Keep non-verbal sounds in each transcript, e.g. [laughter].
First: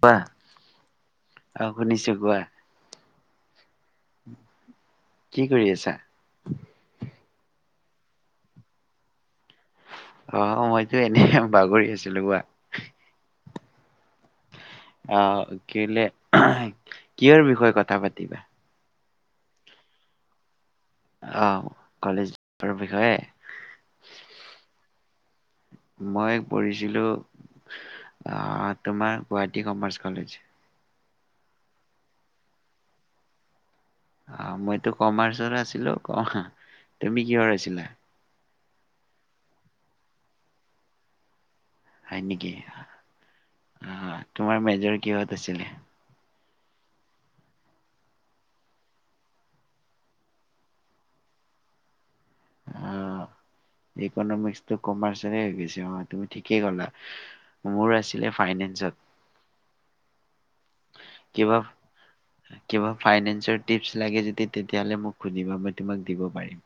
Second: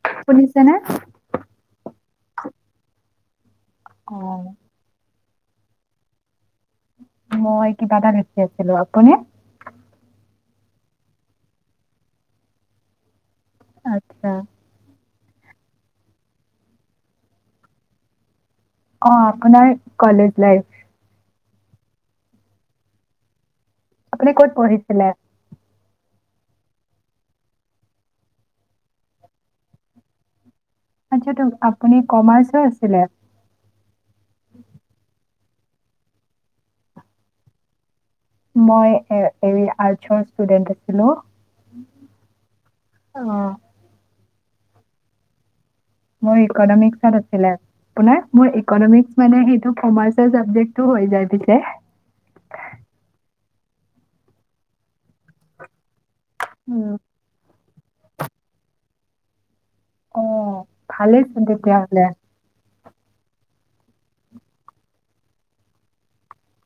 কোৱা শুনিছেনে? আহ শুনিছো কোৱা অ কি কৰি আছা মই কিবাটা লিখি আছিলো আপুনি অ মইতো এনে বাগৰি আছিলো কোৱা আত্ছা আহ কেলে কিহৰ বিষয়ে কথা পাতিবা অ আপোনাৰ কলেজ লাইফ আহ কলেজৰ বিষয়ে আপুনি ক'ত পঢ়িছিলে মই পঢ়িছিলো আহ তোমাৰ গুৱাহাটী কমাৰ্চ কলেজ আচ্ছা আপুনি কমাৰ্চৰ আছিলে অ মইতো কমাৰছ আছিলো ক তুমি কিহৰ আছিলা মই এ এ আৰ্টচৰ ষ্টোডেন্ত আছিলো হয় নেকি অহ অ তোমাৰ মেজৰ কিহত আছিলে মোৰ ইকনমিকসত আছিলে তোমাৰ মোৰ ইকনমিক্স মানে সেইটো কমাৰ্ছৰ চাবজেক্টো হৈ যায় পিছে অ ইকনমিক্সটো কমাৰ্চৰে বেছি হয় তুমি ঠিকে কলা উম, মোৰ আছিলে ফাইনেন্সত অ ভালেইচোন কিবা তেতিয়াহ'লে। কিবা ফাইনেন্সৰ টিপছ লাগে যদি তেতিয়া হলে মোক সুধিবা মই তোমাক দিব পাৰিম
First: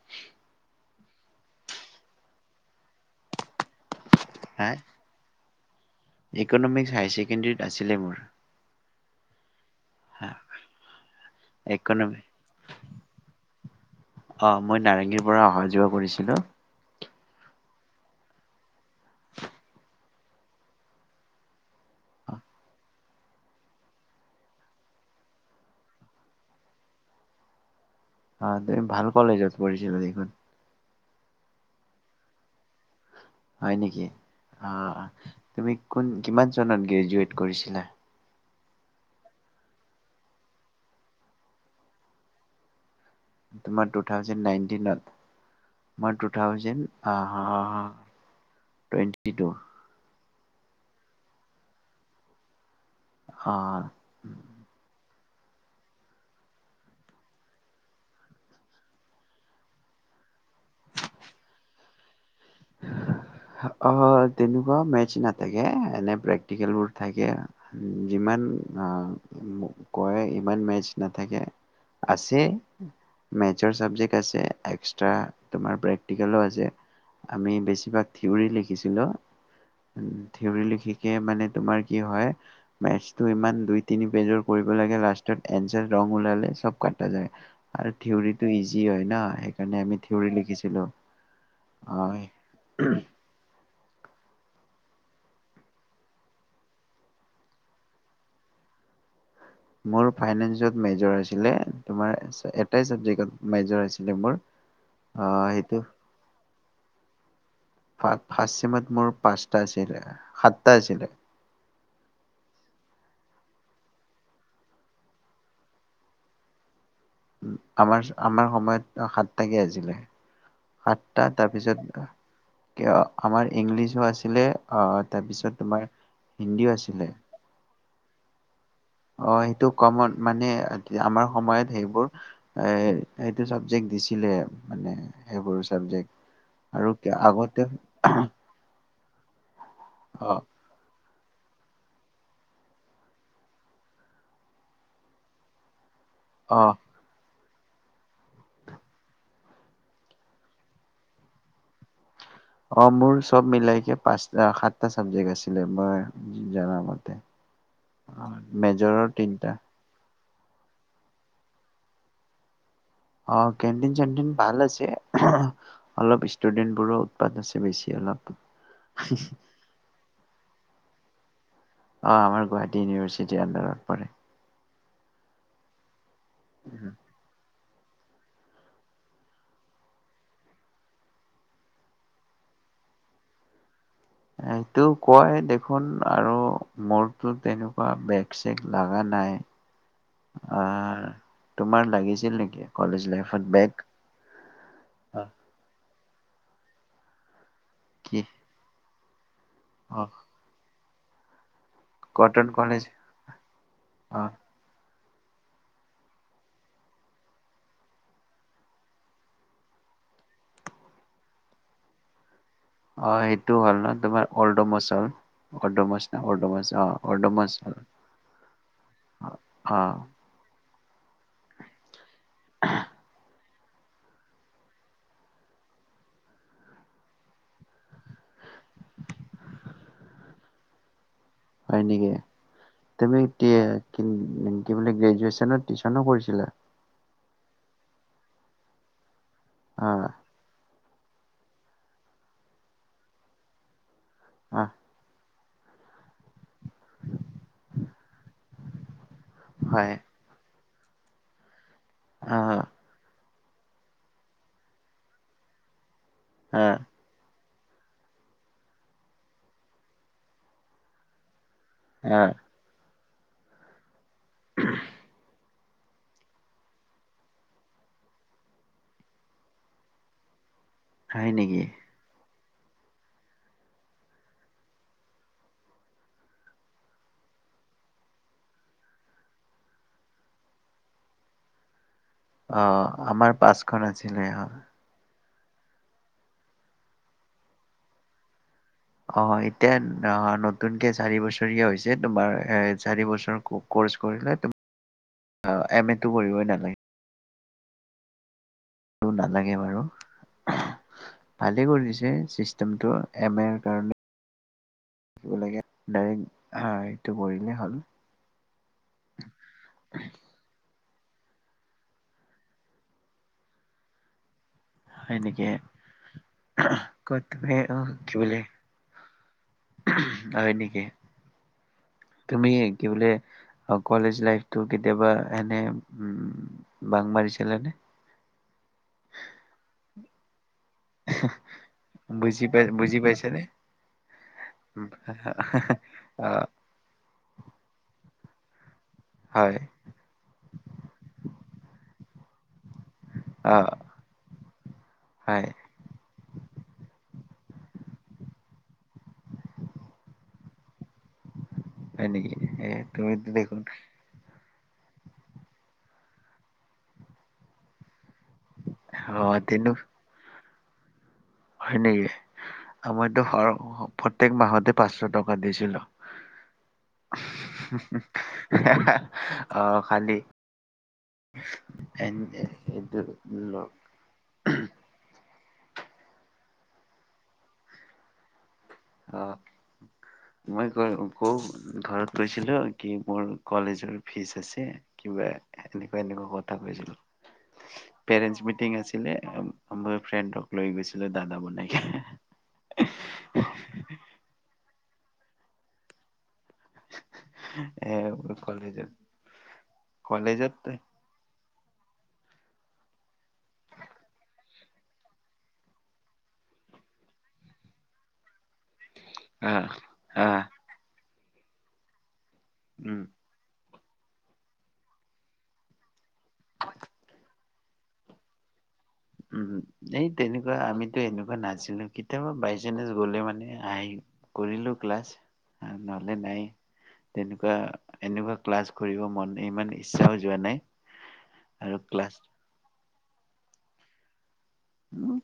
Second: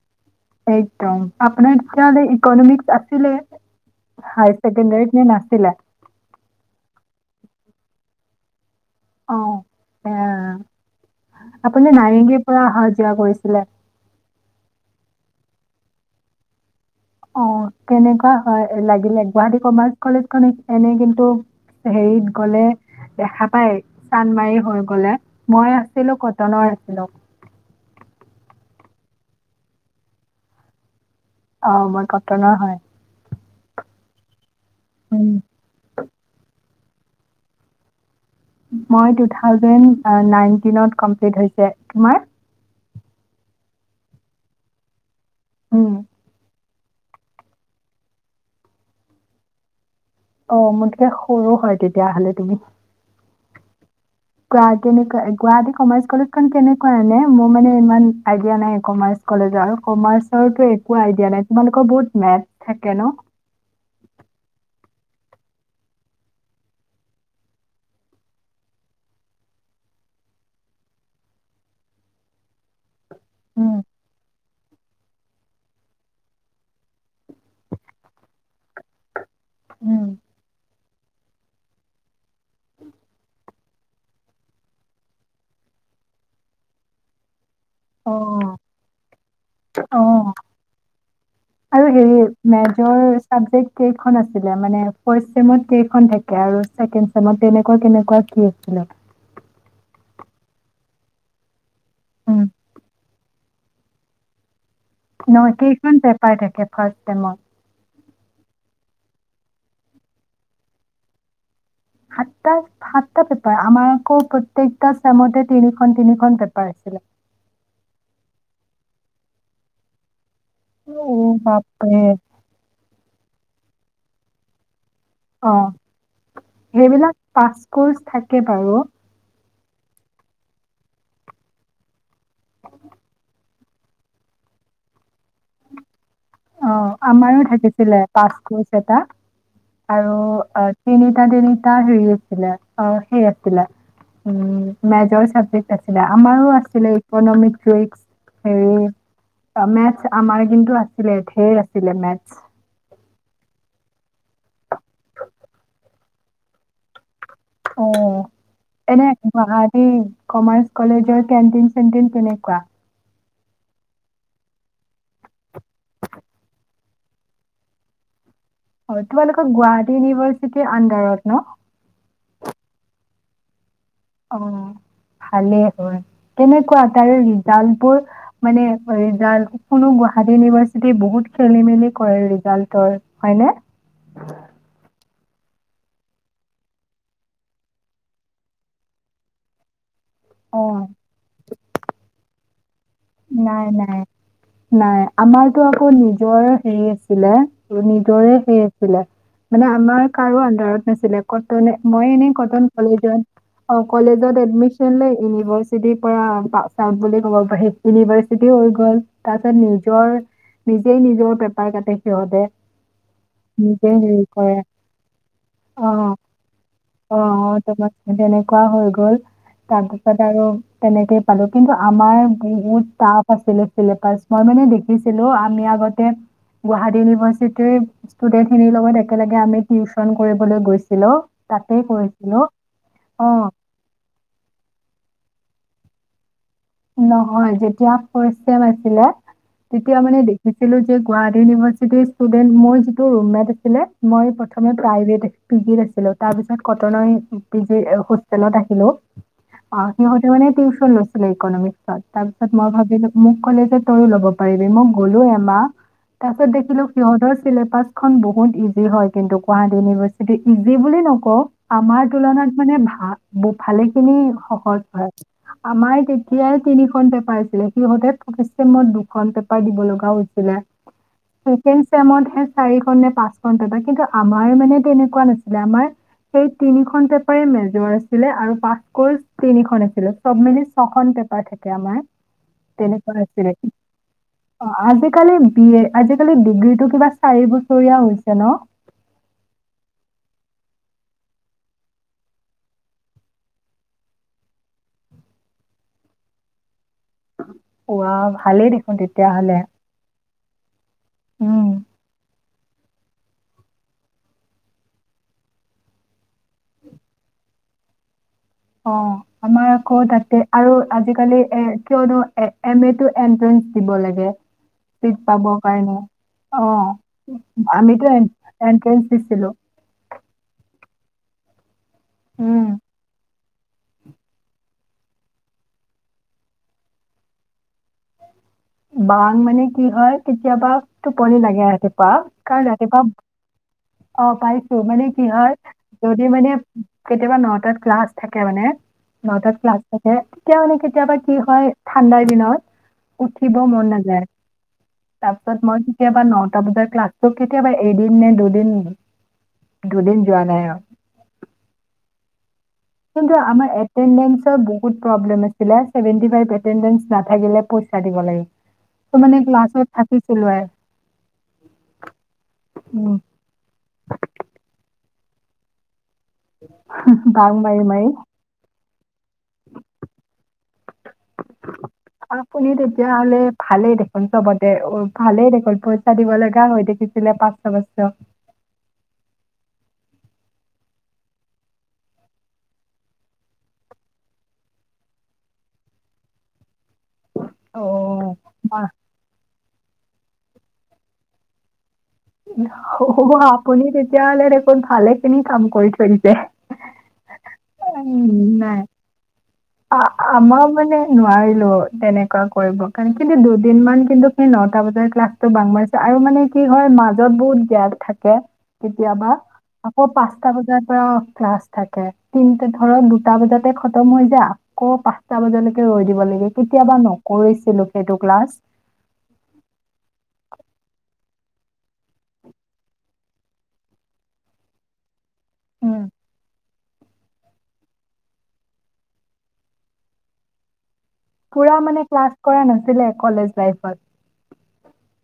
একদম আপোনাৰাহাললে ইকনমিক্ আছিলে হায় হা ছেকেণ্ডাৰীত নে নাছিলে কেণ্ডেৰীত আছিলে মোৰ অহ এ হা আপুনি ইকনমি নাৰেংগীৰ পৰা অহা যোৱা কৰিছিলে অ মই নাৰেংগীৰ পৰা অহা যোৱা কৰিছিলো অ কেনেকুৱা হয় লাগিলে গুৱাহাটী কমাৰ্চ কলেজ খনএনেই কিন্তু হেৰিত গলে দেখা পায় চান্মাৰি হৈ গলে মই আছিলো কটনৰ আছিলো অ তুমি ভাল কলেজত পঢ়িছিলা দেখোন অ মই কটনৰ হয় হয় নেকি অ উম, তুমি কোন কিমান গ্ৰেজুৱট কৰিছিলা মই তু থাউজেণ্ড নাইনতিনত কমপ্লিট হৈছে তোমাৰ তোমাৰ টু থাউজেণ্ড নাইনটিনত উম। মই টুথাউজেণ্ড অ টুৱেণ্টি টু অ মোৰকে সৰু হয় তেতিয়াহলে তুমি অ কেনেকোৱা গুৱাহাটী কমাৰ্চ কলেজ কেনেকুৱা আনে মোৰ মানে ইমান আইডিয়া নাই কমাৰ্চ কলেজৰ কমাৰ্চো একো আইডিয়া নাই তোমালোকৰ বহুত মেথ থাকে ন? অ তেনেকোৱা ম এ প্ৰে্টিকেলোৰ থাকে যিমান কয় ইমান মেচ নাথাকে আছে মেজৰ উম, চাবজেক্ট আছে এক তাৰ পৰা প্ৰেক্টিকেলও আছে আমি বেছিভাগ থিয়ৰী লিখিছিলো উম, থিউৰি লিখি মানে তোমাৰ কি হয়, মেথ্ছ ইমান দুই তিনি পেজৰ কৰিব লাগে লাষ্টত এঞ্চাৰ ৰঙ ওলালে চব কটা যায়। আৰু থিউৰিটো অ', ইজি ইজি হয় ন সেকাৰণে আমি অ'। থিউৰি লিখিছিলো। আৰু মেজৰ চাবজেক্ট কেইখন আছিলে। মানে ফৰ্ত চেমত কেইখন থাকে আৰু ছেকেন্ড চেমত তেনেকুৱা কেনেকুৱা কি আছিলে। মোৰ ফাইনেন্সত মেজৰ আছিলে। তোমাৰ উম, এটাই চাবজেক্টত? মেজৰ আছিলে মোৰ নহ আহ সেইটো কেইখন পেপাৰ থাকে ফাৰ্ষ্ট টাইমত ফাৰ্ষ্ট ছেমত মোৰ পাঁচটা আছিলে সাতটা আছিলে সাত সাতটা পেপাৰ আমাৰ আকৌ প্ৰত্যেকটা চেমতে তিনিখন তিনিখন পেপাৰ আছিলে। আমাৰ আমাৰ সময়ত সাতটাকে আছিলে। সাতটা অ', বাপৰে তাৰপিছত কিয়, আমাৰ ইংলিছো আছিলে। তাৰপিছত অঁ তোমাৰ হিন্দীও সেইবিলাক পাছ ক থাকে বাৰু, অঁ সেইটো কমন মানে আমাৰ সময়ত সেইবোৰ এ টো চাবজেক্ট দিছিলে মানে সেইবোৰ চাবজেক্ট অঁ আৰু আমাৰো আগতে থাকিছিলে পাঁচ কচ এটা আৰু অ তিনি তিনিতা তিনিতা হাৰি আছিলে আছিলে উম মেজৰ চাবজেক্ট আছিলে। আমাৰো অ আছিলে ইকনমিক ম আমাৰ কিন্তু আছে আছিলে ধৈৰ আছিলে মেথছ। অঁ মোৰ চব মিলাইকে পাঁচ সাতটা চাবজেক্ট আছিলে মই জনা মতে, অঁ এনে গুৱাহাটীৰ কমাৰ্চ কলেজৰ কেণ্টিন-চেণ্টিন কেনেকুৱা? অ' কেণ্টিন-চেণ্টিন ভাল আছে অলপ ষ্টুডেন্ট বোৰো উৎপাত আছে বেছি অলপ। হয়, তোমালোকৰ গুৱাহাটী ইউনিভাৰ্চিটিৰ আণ্ডাৰত হা [unintelligible] অ' আমাৰ গুৱাহাটী ইউনিভাৰ্চিটিৰ আনডাৰত পৰে। অ' ভালেই হয়। তেনেকুৱা তাৰে ৰিজাল্ট মানে ৰিজাল্ট কোনো গুৱাহাটী ইউনিভাৰ্চিটিৰ বহুত খেলি-মেলি কৰে ৰিজালটৰ হয়নে? এইটো কয় দেখোন আৰু মোৰতো তেনেকুৱা বেগ-চেগ লাগা নাই। অ' তোমাৰ লাগিছিল নেকি? কলেজ লাইফত বেগ? নাই-নাই-নাই, আমাৰতো আকৌ নিজ মই হেৰি আছিলে। কি নিদৰে ফে আ। চ মানে অ আমাৰ কাৰো আন্ধাৰত। নছিলে, ক মই এনে কটন কলেজত অ' কলেজত এডমিন ল ইউনিভাৰ্চিটিৰ পৰা বুলি ক'ব পাৰি। ইউনিভাৰ্চিটি হৈ গ'ল। তাৰ পিছত নিজৰ নিজেই নিজৰ পেপাৰ কাটে সিহঁতে, অ এইটো হ'ল ন নিজেই তোমাৰ। হেৰি কৰে অ অ তাৰপা তেনেকুৱা হৈ গ'ল। তাৰপিছত আৰু তেনেকেই পালো, কিন্তু আমাৰ বহুত টাফ আছিলে মই মানে দেখিছিলো আমি আগতে গুৱাহাটী ইউনিভাৰ্চিটিৰ ষ্টুডেন্ট খিনিৰ লগত একেলগে আমি টিউচন কৰিবলৈ গৈছিলো তাতে হয় নেকি, কৰিছিলো তুমি অ কি কি বুলি গ্ৰেজুৱেচনত টিউশনো কৰিছিলা নেকি? নহয় যেতিয়া ফাৰ্ষ্ট চেম আছিলে অ তেতিয়া মানে দেখিছিলো গুৱাহাটী ইউনিভাৰ্চিটিৰ ষ্টুডেণ্ট, মোৰ যিটো ৰুমমেট আছিলে মই অ প্ৰথমে প্ৰাইভেট পি জিত আছিলো তাৰ পিছত কতনৰ সেই পি জি সেই হোষ্টেলত আহিলো, অহ হয় সিহঁতে মানে কি নাছিলে ইকনমিক তাৰ অ পিছত মই ভাবিলো মোক ক'লে যে তয়ো ল'ব পাৰিবি, মই গ'লো এমাহ তাৰ পছত অ দেখিলো, সিহতৰ ছিলেবাছখন বহুত ইজি হয় কিন্তু গুৱাহাটী ইউনিভাৰ্চিটি, ইজি বুলি নকওঁ আমাৰ অ তুলনাত মানে ভাল বো ভালেই খিনি সহজ হয়। আমাৰ কি সেয়াই তিনিখন পেপাৰ আছিলে সিহঁতে চেমত দুখন পেপাৰ দিব লগা হৈছিলে। হয় নেকি? কোন চমত হে চাৰিখন নে পাঁচখন পেপা, কিন্তু আমাৰ মানে তেনেকুৱা নাছিলে আমাৰ সেই তিনিখন পেপাৰে মেজৰ আছিলে আৰু পাচ ৰ্কচ তিনিখন আছিলে চব মিলি চ পেপাৰ থাকে আমাৰ অ তেনেকুৱা আমাৰ আছিলে। পাচখন আছিলে হয়। অ' আজিকালি বি এ, আজিকালি ডিগ্ৰী টো কিবা চাৰি বছৰীয়া হৈছে ন? অ এতিয়া নতুনকে চাৰি বছৰীয়া হৈছে তোমাৰ চাৰি বছৰ ৰ্কচ কৰিলে, এম এটো কৰিবা নালাগে। উোৱা নালাগে বাৰু, ভালে উম, কৰি দিছে চি যোনটো এম এ কাৰণে, ডাইৰেক্ট হা ইতো কৰিলেই হ'ল। অ আমাৰ আকৌ তাতে, আৰু আজিকালি এ কিয়নো এ-এ এমতো এন্ট্ৰেঞ্চ দিব লাগে চিট হয় নেকি পাব কাৰণে অ, ক'ত তুমি অ আমিতো কি বোলে এন-এনট্ৰেঞ্চ দিছিলো। হয় নেকি তুমি কি বোলে অ কলেজ লাইফটোত কেতিয়াবা এনে উম বাংক মাৰিছিলা নে? বা মানে কি হয় কি। কেতিয়াবা টোপনি লাগে ৰাতিপুৱা বুজি পাই কাৰণ বুজি ৰাতিপুৱা পাইছানে অ পাইছো মানে কি হয় অ যদি মানে কেতিয়াবা নটাত ক্লাছ। থাকে মানে। নটাত হয় ক্লাছ থাকে তেতিয়া মানে কেতিয়াবা কি হয় ঠাণ্ডা। দিনত। উঠিব অ মন নাযায় তাৰ হয় পিছত মই কেতিয়াবা ন টা বজাত ক্লাছ। ত' কেতিয়াবা এদিন নে দুদিন দুদিন যোৱা নাই আৰু। হয় নেকি এ। তুমিতো কিন্তু দেখোন আমাৰ এটেন্ডেন্ট। ছৰ বহুত প্ৰব্লেম আছিলে ছেভেনটি ফাইভ এটেনটেন্দছ নাথাকিলে। দিব লাগে ত অ মানে তেনো ক্লাছত থাকিছিলো এ। হয় নেকি উম, আমাৰটো প্ৰত্যেক মাহতে পাঁচশ টকা। ত দিছিলোঁ। বাং মাৰি মাৰি। আহ খালি এনে আপুনি সেইটো। তেতিয়াহ'লে ভালেই দেখোন চবতে অ' ভালেই পইচা দিব লগা হৈ থাকিছিলে পাঁচশ পাঁচশ। অ মই ক কও ঘৰত কৈছিলো কি মোৰ কলেজৰ ফিজ আছে কিবা এনেকুৱা এনেুৱা কথা কৈছিলো। অ' পেৰেণ্ট মিটিং বাহ আছিলে। মোৰ ফ্ৰেণ্ডক লৈ গৈছিলো দাদা বনাই। অ আপুনি তেতি। তেতিয়া হলেদেখোন ভালেখিনি কাম কৰিছে তেন্তে। এ কলেজত। অ কলেজত আমাৰ মনেে নোৱাৰিলো। তেনেকুৱা কৰিব কাৰণ কিন্তু দুদিন মান কিন্তু সেই নটা বজাৰ ক্লাছটো বাং মাৰিছো আৰু মানে কি হয় মাজত বহুত গেভ থাকে। কেতিয়াবা আহ আকৌ আহ পাঁচটা বজাৰ পৰা। ক্লাছ থাকে। তিনটা উম ধৰক দুটা বজাতে ত মই যা ক পাঁচটা বজালৈকে ৰৈ, দিবলাগে কেতিয়াবা নকৰিছিলোঁ। সেইটো ক্লাছ উ এই তেনেকুৱা আমিতো এনেকুৱা নাছিলো কেতিয়াবা বাই চাঞ্চ গলে মানে আহি কৰিলো ক্লাছ, উম নহলে নাই তেনেকুৱা এনেকুৱা ক্লাছ কৰিব মন ইমান ইচ্ছাও যোৱা নাই, পোৰা মানে ক্লাছ কৰা নাছিলে কলেজ লাইফত-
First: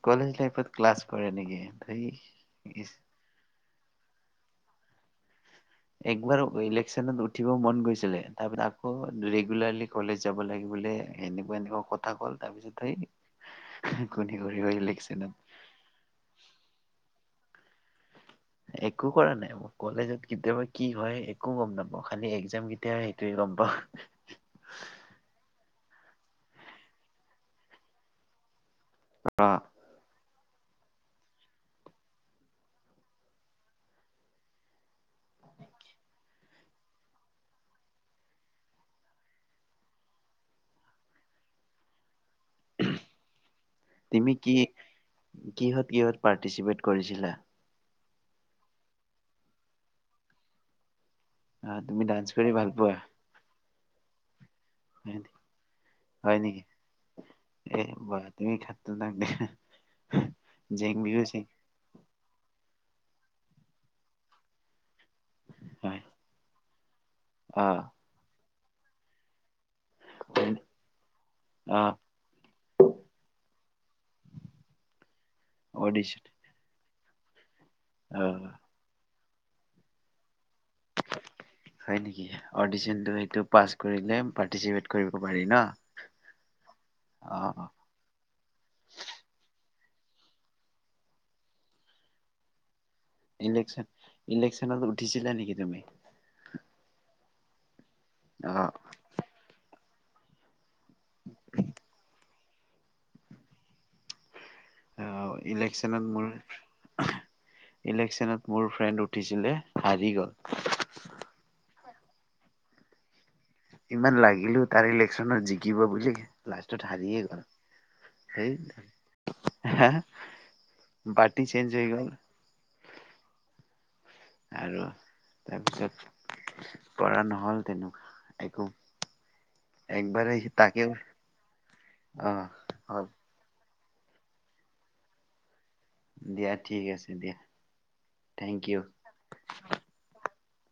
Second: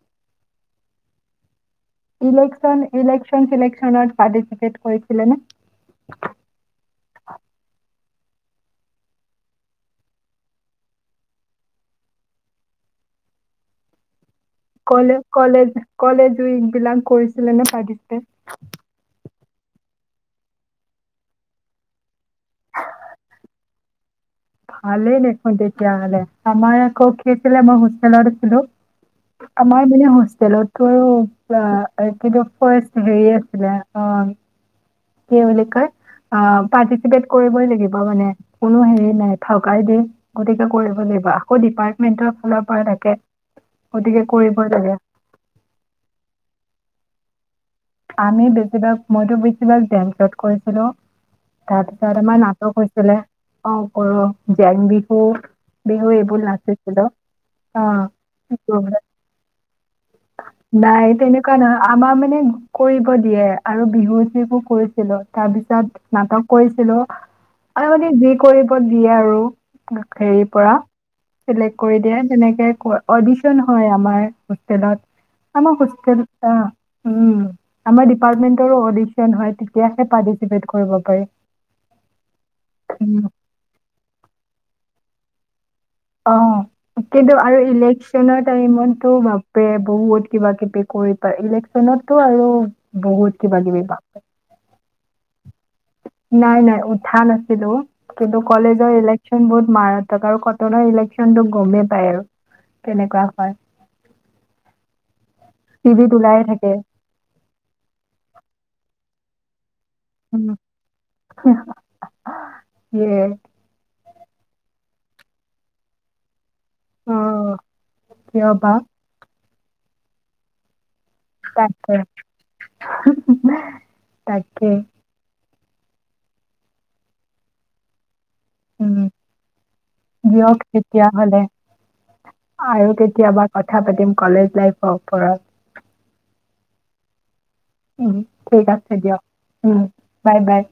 কলেজ লাইফত ক্লাছ কৰে নেকি? ধেই ইলেক্সন, ইচ, ইলেক্সন ফিলেক্সনত পাৰ্টিচিপেট কৰি ছিলে নে? একবাৰ ইলেক্সনত উঠিব মন গৈছিলে। তাৰমানে আকৌ, ৰেগুলাৰলি কলেজ যাব লাগে বোলে, এনেকুৱা এনেকুৱা কথা ক'লে তাৰ পিছত সেই কোনে কৰিব কলেজ, ইলেকচনত কলেজ, কলেজৱিক বিলাক কৰিছিলে নে? পাৰ্টিচিপেট, একো কৰা নাই। কলেজত কেতিয়াবা কি হয়, একো গম নাপাওঁ। খালি এক্সাম কেতিয়া হয়, সেইটোহে গম পাওঁ। ভালেই দেখোন তেতিয়াহ'লে। আমাৰ আকৌ কি হৈছিলে, মই হোষ্টেলত আছিলোঁ। অ আমাৰ মানে হোষ্ট তেলতো আৰু, [unintelligible] কি বুলি কয়, পাৰ্টিচিপেট কৰিবই লাগিব মানে, কোনো হেৰি নাই, ‌ [unintelligible] দিয়ে, গতিকে কৰিব লাগিব, আকৌ ডিপাৰ্টমেন্টৰ ফালৰ পৰা থাকে গতিকে তুমি কি, কৰিবই লাগে কিহঁত কিহঁত পাৰ্টিচিপেট কৰিছিলা? আমি বেছিভাগ, মইতো বেছিভাগ, গেমছত কৰিছিলোঁ। আহ তুমি তাৰপিছত ডান্স আমাৰ কৰি ভাল নাটক পোৱা হৈছিলে, অ কৰোঁ, জেং বিহু, বিহু হয় এইবোৰ নেকি নাচিছিলো, এ অ'হ বা তুমি খাতৰনাক দেখা। জেং নাই, বিহু চেং তেনেকুৱা নহয়, আমাৰ মানে কৰিব দিয়ে, আৰু বিহু যিবোৰ কৰিছিলো। তাৰ হয় পিছত নাটক কৰিছিলোঁ অ আৰু মানে যি কৰিব দিয়ে আৰু। হেৰিৰ পৰা, চিলেক্ট অ কৰি দিয়ে, তেনেকে অডিছন হয়, আমাৰ হোষ্টেলত, আমাৰ অডিচন হোষ্টেল উম! আমাৰ অ ডিপাৰ্টমেণ্টৰো‍ঁ অডি হয়, তেতিয়াহে পাৰ্টি হয় নিকি? অডিছনটো উম। সেইটো পাছ কৰিলে, পাৰ্টিচিপেট কৰিব পাৰি ন? অ, কিন্তু অ আৰু ইলেকচনৰ টাইমতো বাপৰে বহুত কিবা কিবি কৰি পায়, ইলেকছনতো আৰু বহুত কিবা ইলেক্ছন, ইলেকছনত উঠিছিলা নেকি? তুমি নাই‌ নাই উঠা নাছিলো। কিন্তু অ কলেজৰ ইলেকছন বহুত মাৰা আৰু কটনৰ ইলেকছনটো গমেই পায় আৰু কেনেকুৱা হয় [unintelligible] অঁ ইলেকছনত টিভিত মোৰ, ওলায়ে থাকে। ইলেকছনত মোৰ ফ্ৰেণ্ড উঠিছিলে। হাৰি গ'ল উম [unintelligible] য়ে ইমান লাগিলো তাৰ ইলেকশ্যনত জিকিব বুলি লাষ্টত হাৰিয়ে গল অ' কিয় বা সেই হা পাৰ্টি চেঞ্জ হৈ তাকে গ'ল তাকে আৰু তাৰপিছত পঢ়া নহল তেনেকুৱা একো উম, একবাৰে দিয়ক তাকে তেতিয়া হলে অ আৰু হ'ল কেতিয়াবা ক কথা পাতিম কলেজ লাইফৰ ওপৰত দিয়া ঠিক আছে দিয়া উম থেংক ঠিক ইউ আছে দিয়ক উম বাই বাই